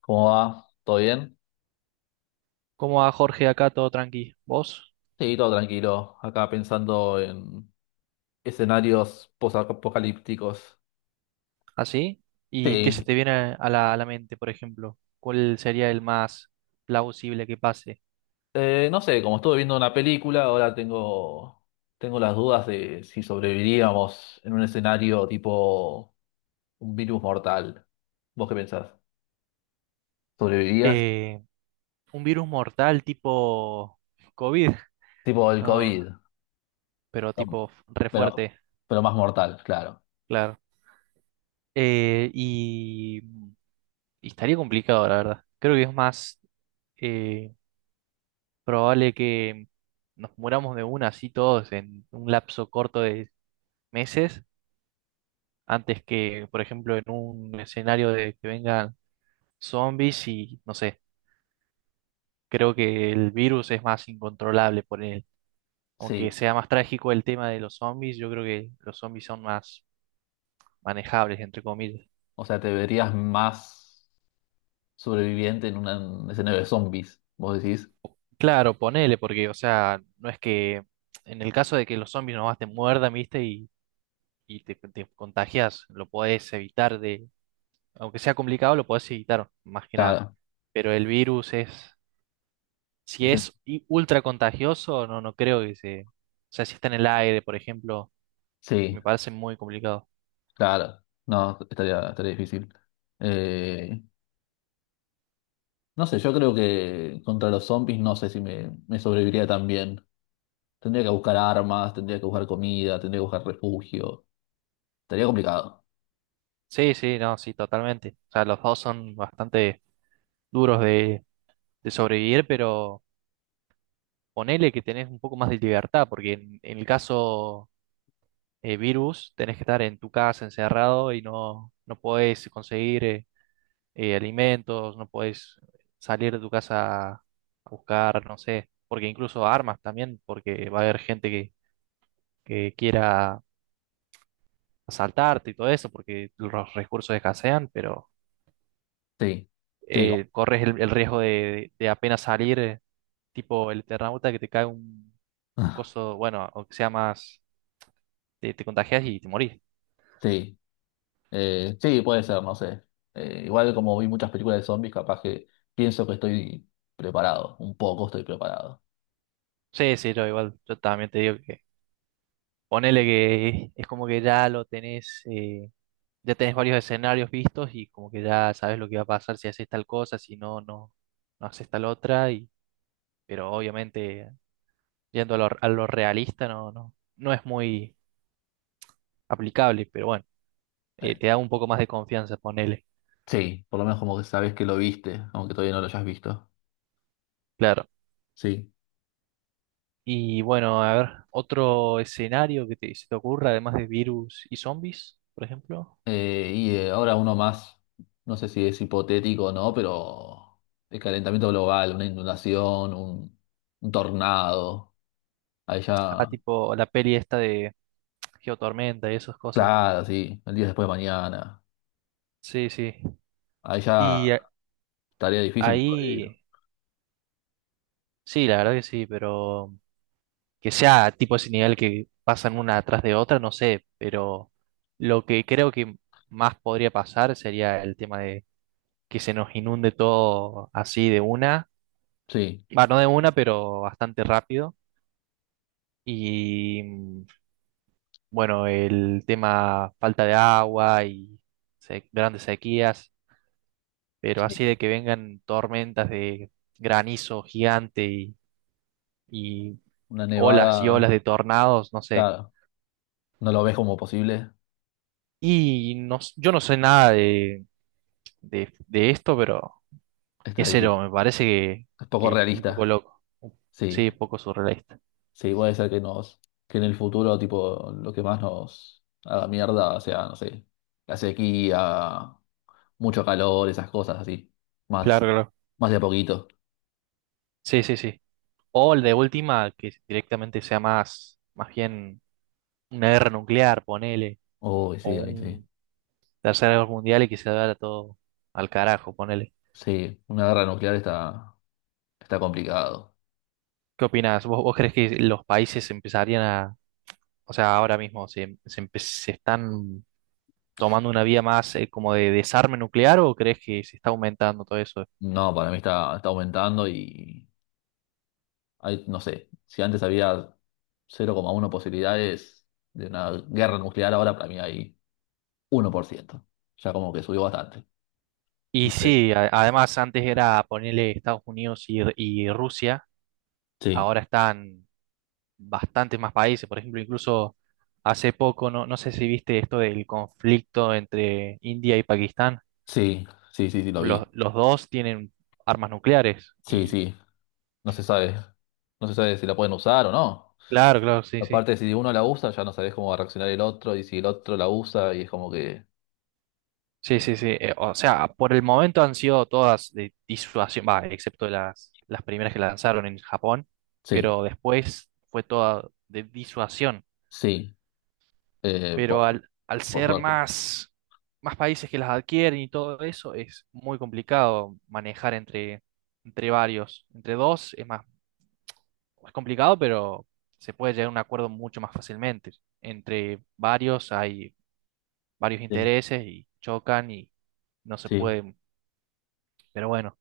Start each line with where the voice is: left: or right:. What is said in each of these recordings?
left: ¿Cómo va? ¿Todo bien?
right: ¿Cómo va, Jorge? Acá todo tranqui, ¿vos?
left: Sí, todo tranquilo. Acá pensando en escenarios posapocalípticos.
right: ¿Así? ¿Y qué se
left: Sí.
right: te viene a la mente, por ejemplo? ¿Cuál sería el más plausible que pase?
left: No sé, como estuve viendo una película, tengo las dudas de si sobreviviríamos en un escenario tipo un virus mortal. ¿Vos qué pensás? ¿Sobrevivirías?
right: Eh, un virus mortal tipo COVID,
left: Tipo el
right: no,
left: COVID.
right: pero
left: Pero,
right: tipo re
left: pero,
right: fuerte,
left: pero más mortal, claro.
right: claro. Eh, y, y estaría complicado, la verdad. Creo que es más eh, probable que nos muramos de una así todos en un lapso corto de meses, antes que, por ejemplo, en un escenario de que vengan zombies, y no sé, creo que el virus es más incontrolable por él. Aunque
left: Sí.
right: sea más trágico el tema de los zombies, yo creo que los zombies son más manejables, entre comillas.
left: O sea, te verías más sobreviviente en un escenario de zombies, vos decís.
right: Claro, ponele, porque, o sea, no es que en el caso de que los zombies nomás te muerdan, viste, y, y te contagias, lo podés evitar, de, aunque sea complicado, lo podés evitar, más que nada.
left: Claro.
right: Pero el virus es, si
left: Ese-
right: es ultra contagioso, no, no creo que, se, o sea, si está en el aire, por ejemplo,
left: Sí,
right: me parece muy complicado.
left: claro. No, estaría difícil. Eh, no sé, yo creo que contra los zombies no sé si me sobreviviría también. Tendría que buscar armas, tendría que buscar comida, tendría que buscar refugio. Sería complicado.
right: Sí, sí, no, sí, totalmente. O sea, los dos son bastante duros de, sobrevivir, pero ponele que tenés un poco más de libertad, porque en el caso virus tenés que estar en tu casa encerrado y no, no podés conseguir alimentos, no podés salir de tu casa a buscar, no sé, porque incluso armas también, porque va a haber gente que, quiera asaltarte y todo eso, porque los recursos escasean, pero
left: Sí, sí, co-
right: corres el, riesgo de apenas salir. Tipo el Eternauta, que te cae un, coso, bueno, o que sea más, te contagias y te morís.
left: sí. Sí, puede ser, no sé. Igual como vi muchas películas de zombies, capaz que pienso que estoy preparado. Un poco estoy preparado.
right: Sí, sí, yo igual, yo también te digo que ponele que es como que ya lo tenés. Ya tenés varios escenarios vistos y como que ya sabes lo que va a pasar si haces tal cosa, si no, no haces tal otra, y, pero obviamente yendo a lo realista, no, no es muy aplicable, pero bueno,
left: Eh,
right: te da un poco más de confianza, ponele.
left: sí, por lo menos como que sabes que lo viste, aunque todavía no lo hayas visto.
right: Claro.
left: Sí.
right: Y bueno, a ver, otro escenario que se te ocurra, además de virus y zombies, por ejemplo.
left: Ahora uno más, no sé si es hipotético o no, pero el calentamiento global, una inundación, un tornado.
right: Ah,
left: Allá.
right: tipo la peli esta de Geotormenta y esas cosas.
left: Claro, sí, el día después de mañana.
right: Sí, sí.
left: Ahí ya
right: Y
left: estaría difícil sobrevivir.
right: ahí, sí, la verdad que sí, pero que sea tipo ese nivel que pasan una atrás de otra, no sé, pero lo que creo que más podría pasar sería el tema de que se nos inunde todo así de una,
left: Sí,
right: va, no de una, pero bastante rápido. Y bueno, el tema falta de agua y grandes sequías, pero así
left: sí.
right: de que vengan tormentas de granizo gigante y,
left: Una
right: olas y olas
left: nevada,
right: de tornados, no sé.
left: claro, no lo ves como posible,
right: Y no, yo no sé nada de, esto, pero qué
left: está
right: sé,
left: difícil.
right: me parece que,
left: Es poco
right: que un poco
left: realista.
right: loco.
left: Sí,
right: Sí, poco surrealista.
left: sí, puede ser que en el futuro, tipo, lo que más nos haga mierda sea, no sé, la sequía, mucho calor, esas cosas así.
right: Claro,
left: Más,
right: claro.
left: más de a poquito.
right: Sí, sí, sí. O el de última, que directamente sea más, más bien una guerra nuclear, ponele,
left: Uy,
right: o
left: sí, ahí sí.
right: un Tercera Guerra Mundial, y que se vaya todo al carajo, ponele.
left: Sí, una guerra nuclear está complicado.
right: ¿Qué opinas? vos crees que los países empezarían o sea, ahora mismo se están tomando una vía más como de desarme nuclear, o crees que se está aumentando todo eso?
left: No, para mí está aumentando y. Hay, no sé, si antes había 0,1 posibilidades de una guerra nuclear, ahora para mí hay uno por ciento. Ya como que subió bastante.
right: Y sí, además antes era ponerle Estados Unidos y, Rusia,
left: Sí,
right: ahora están bastantes más países, por ejemplo, incluso hace poco, no, sé si viste esto del conflicto entre India y Pakistán,
left: sí, sí, sí, sí, lo
right: los,
left: vi.
right: los dos tienen armas nucleares.
left: Sí, sí, no se sabe. No se sabe si la pueden usar o no.
right: Claro, claro, sí, sí.
left: Aparte, si uno la usa, ya no sabes cómo va a reaccionar el otro, y si el otro la usa, y es como que...
right: Sí, sí, sí. O sea, por el momento han sido todas de disuasión, va, excepto las, primeras que lanzaron en Japón,
left: Sí,
right: pero después fue toda de disuasión.
left: sí, eh,
right: Pero
left: por,
right: al,
left: por
right: ser
left: suerte.
right: más países que las adquieren y todo eso, es muy complicado manejar entre varios. Entre dos es complicado, pero se puede llegar a un acuerdo mucho más fácilmente. Entre varios hay varios
left: Sí,
right: intereses y chocan y no se
left: sí,
right: puede. Pero bueno,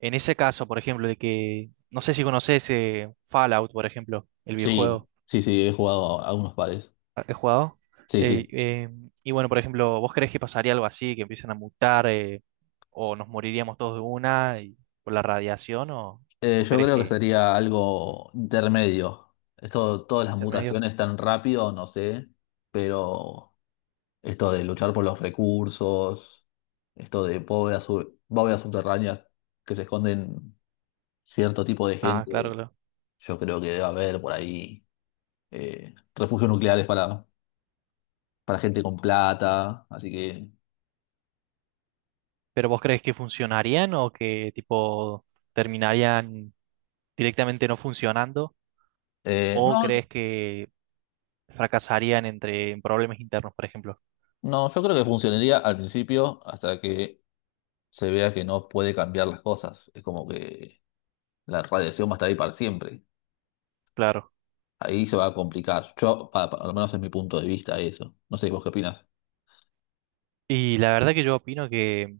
right: en ese caso, por ejemplo, de que, no sé si conoces Fallout, por ejemplo, el
left: sí,
right: videojuego
left: sí, sí, he jugado a unos pares.
right: has jugado.
left: Sí,
right: Eh,
left: sí.
right: eh, y bueno, por ejemplo, ¿vos creés que pasaría algo así, que empiezan a mutar o nos moriríamos todos de una, por la radiación, o,
left: Eh,
right: o
left: yo
right: crees
left: creo que
right: que
left: sería algo intermedio. Esto, todas las
right: intermedio?
left: mutaciones tan rápido, no sé, pero esto de luchar por los recursos, esto de bóvedas, bóvedas subterráneas que se esconden cierto tipo de
right: Ah, claro,
left: gente,
right: claro.
left: yo creo que debe haber por ahí refugios nucleares para gente con plata, así que
right: ¿Pero vos crees que funcionarían, o que tipo terminarían directamente no funcionando, o
left: no,
right: crees que fracasarían entre en problemas internos, por ejemplo?
left: no, yo creo que funcionaría al principio hasta que se vea que no puede cambiar las cosas. Es como que la radiación va a estar ahí para siempre.
right: Claro.
left: Ahí se va a complicar. Yo, al menos es mi punto de vista eso. No sé, ¿vos qué opinás?
right: Y la verdad que yo opino que,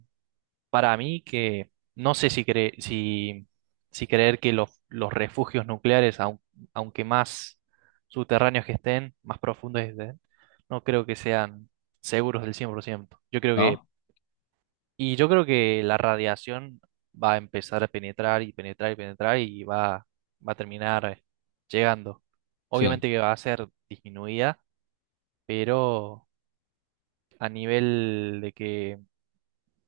right: para mí que no sé si si creer que los, refugios nucleares, aunque más subterráneos que estén, más profundos que estén, no creo que sean seguros del 100%. Yo creo que,
left: ¿No?
right: y yo creo que la radiación va a empezar a penetrar y penetrar y penetrar, y va, a terminar llegando.
left: Sí,
right: Obviamente que va a ser disminuida, pero a nivel de que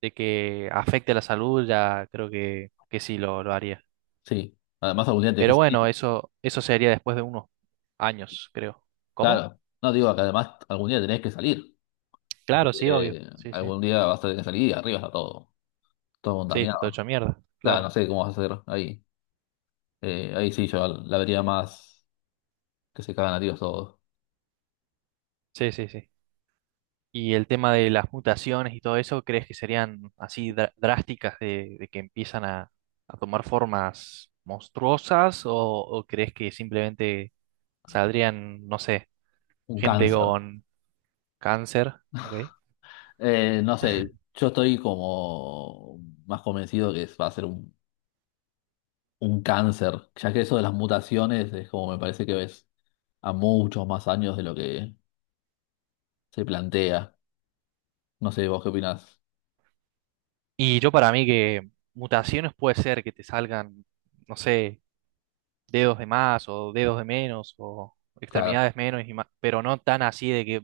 right: de que afecte la salud, ya creo que, sí lo haría.
left: sí. Además algún día
right: Pero
left: tenés que
right: bueno,
left: salir.
right: eso sería después de unos años, creo. ¿Cómo?
left: Claro. No digo que además algún día tenés que salir. Así
right: Claro, sí, obvio.
left: que
right: Sí, sí.
left: algún día vas a tener que salir y arriba está todo. Todo
right: Sí, está todo
left: contaminado.
right: hecho mierda.
left: Claro, no
right: Claro.
left: sé cómo vas a hacer ahí. Ahí sí yo la vería más que se cagan a tiros todos.
right: Sí, sí, sí. Y el tema de las mutaciones y todo eso, ¿crees que serían así drásticas de, que empiezan a tomar formas monstruosas? o crees que simplemente saldrían, no sé,
left: Un
right: gente
left: cáncer.
right: con cáncer? ¿Ok?
left: No sé, yo estoy como más convencido que va a ser un cáncer, ya que eso de las mutaciones es como me parece que ves a muchos más años de lo que se plantea. No sé, vos qué opinás.
right: Y yo para mí que mutaciones puede ser que te salgan, no sé, dedos de más o dedos de menos, o
left: Claro,
right: extremidades menos y más, pero no tan así de que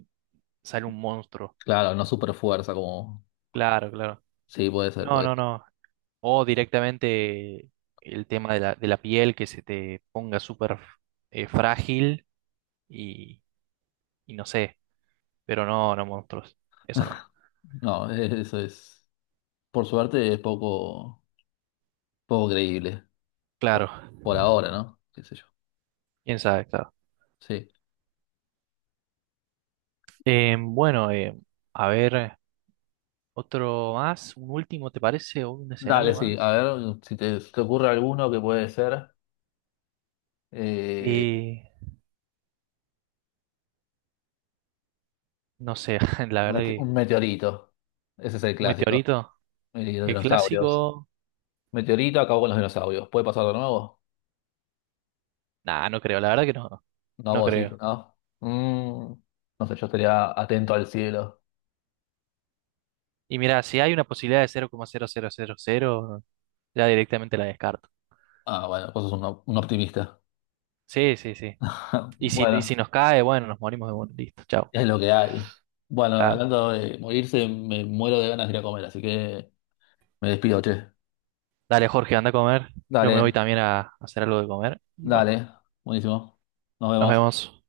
right: sale un monstruo.
left: claro, no super fuerza como...
right: Claro, claro.
left: Sí, puede ser,
right: No,
left: puede
right: no,
left: ser.
right: no. O directamente el tema de la piel, que se te ponga súper frágil y, y no sé, pero no, no monstruos. Eso no.
left: No, eso es... Por suerte es poco creíble,
right: Claro.
left: por ahora, ¿no? ¿Qué sé yo?
right: Quién sabe, claro.
left: Sí.
right: Bueno, a ver. Otro más, un último, ¿te parece? ¿O un
left: Dale,
right: escenario
left: sí, a
right: más?
left: ver si te ocurre alguno que puede ser eh,
right: Y no sé, la verdad
left: un
right: que
left: meteorito. Ese es el
right: un
left: clásico.
right: meteorito,
left: Y los
right: el
left: dinosaurios.
right: clásico,
left: Meteorito acabó con los dinosaurios. ¿Puede pasar de nuevo?
right: nah, no creo, la verdad que no,
left: No,
right: no
left: vos decís que
right: creo.
left: no. Mm, no sé, yo estaría atento al cielo.
right: Y mira, si hay una posibilidad de cero coma cero cero cero coma cero, ya directamente la descarto.
left: Ah, bueno, vos sos un optimista.
right: Sí, sí, sí. Y si
left: Bueno,
right: nos cae, bueno, nos morimos, de bueno, listo, chao.
left: es lo que hay. Bueno,
right: Claro.
left: hablando de morirse, me muero de ganas de ir a comer, así que me despido, che.
right: Dale, Jorge, anda a comer. Yo me voy
left: Dale,
right: también a hacer algo de comer. Y bueno,
left: dale. Buenísimo. Nos
right: nos
left: vemos.
right: vemos.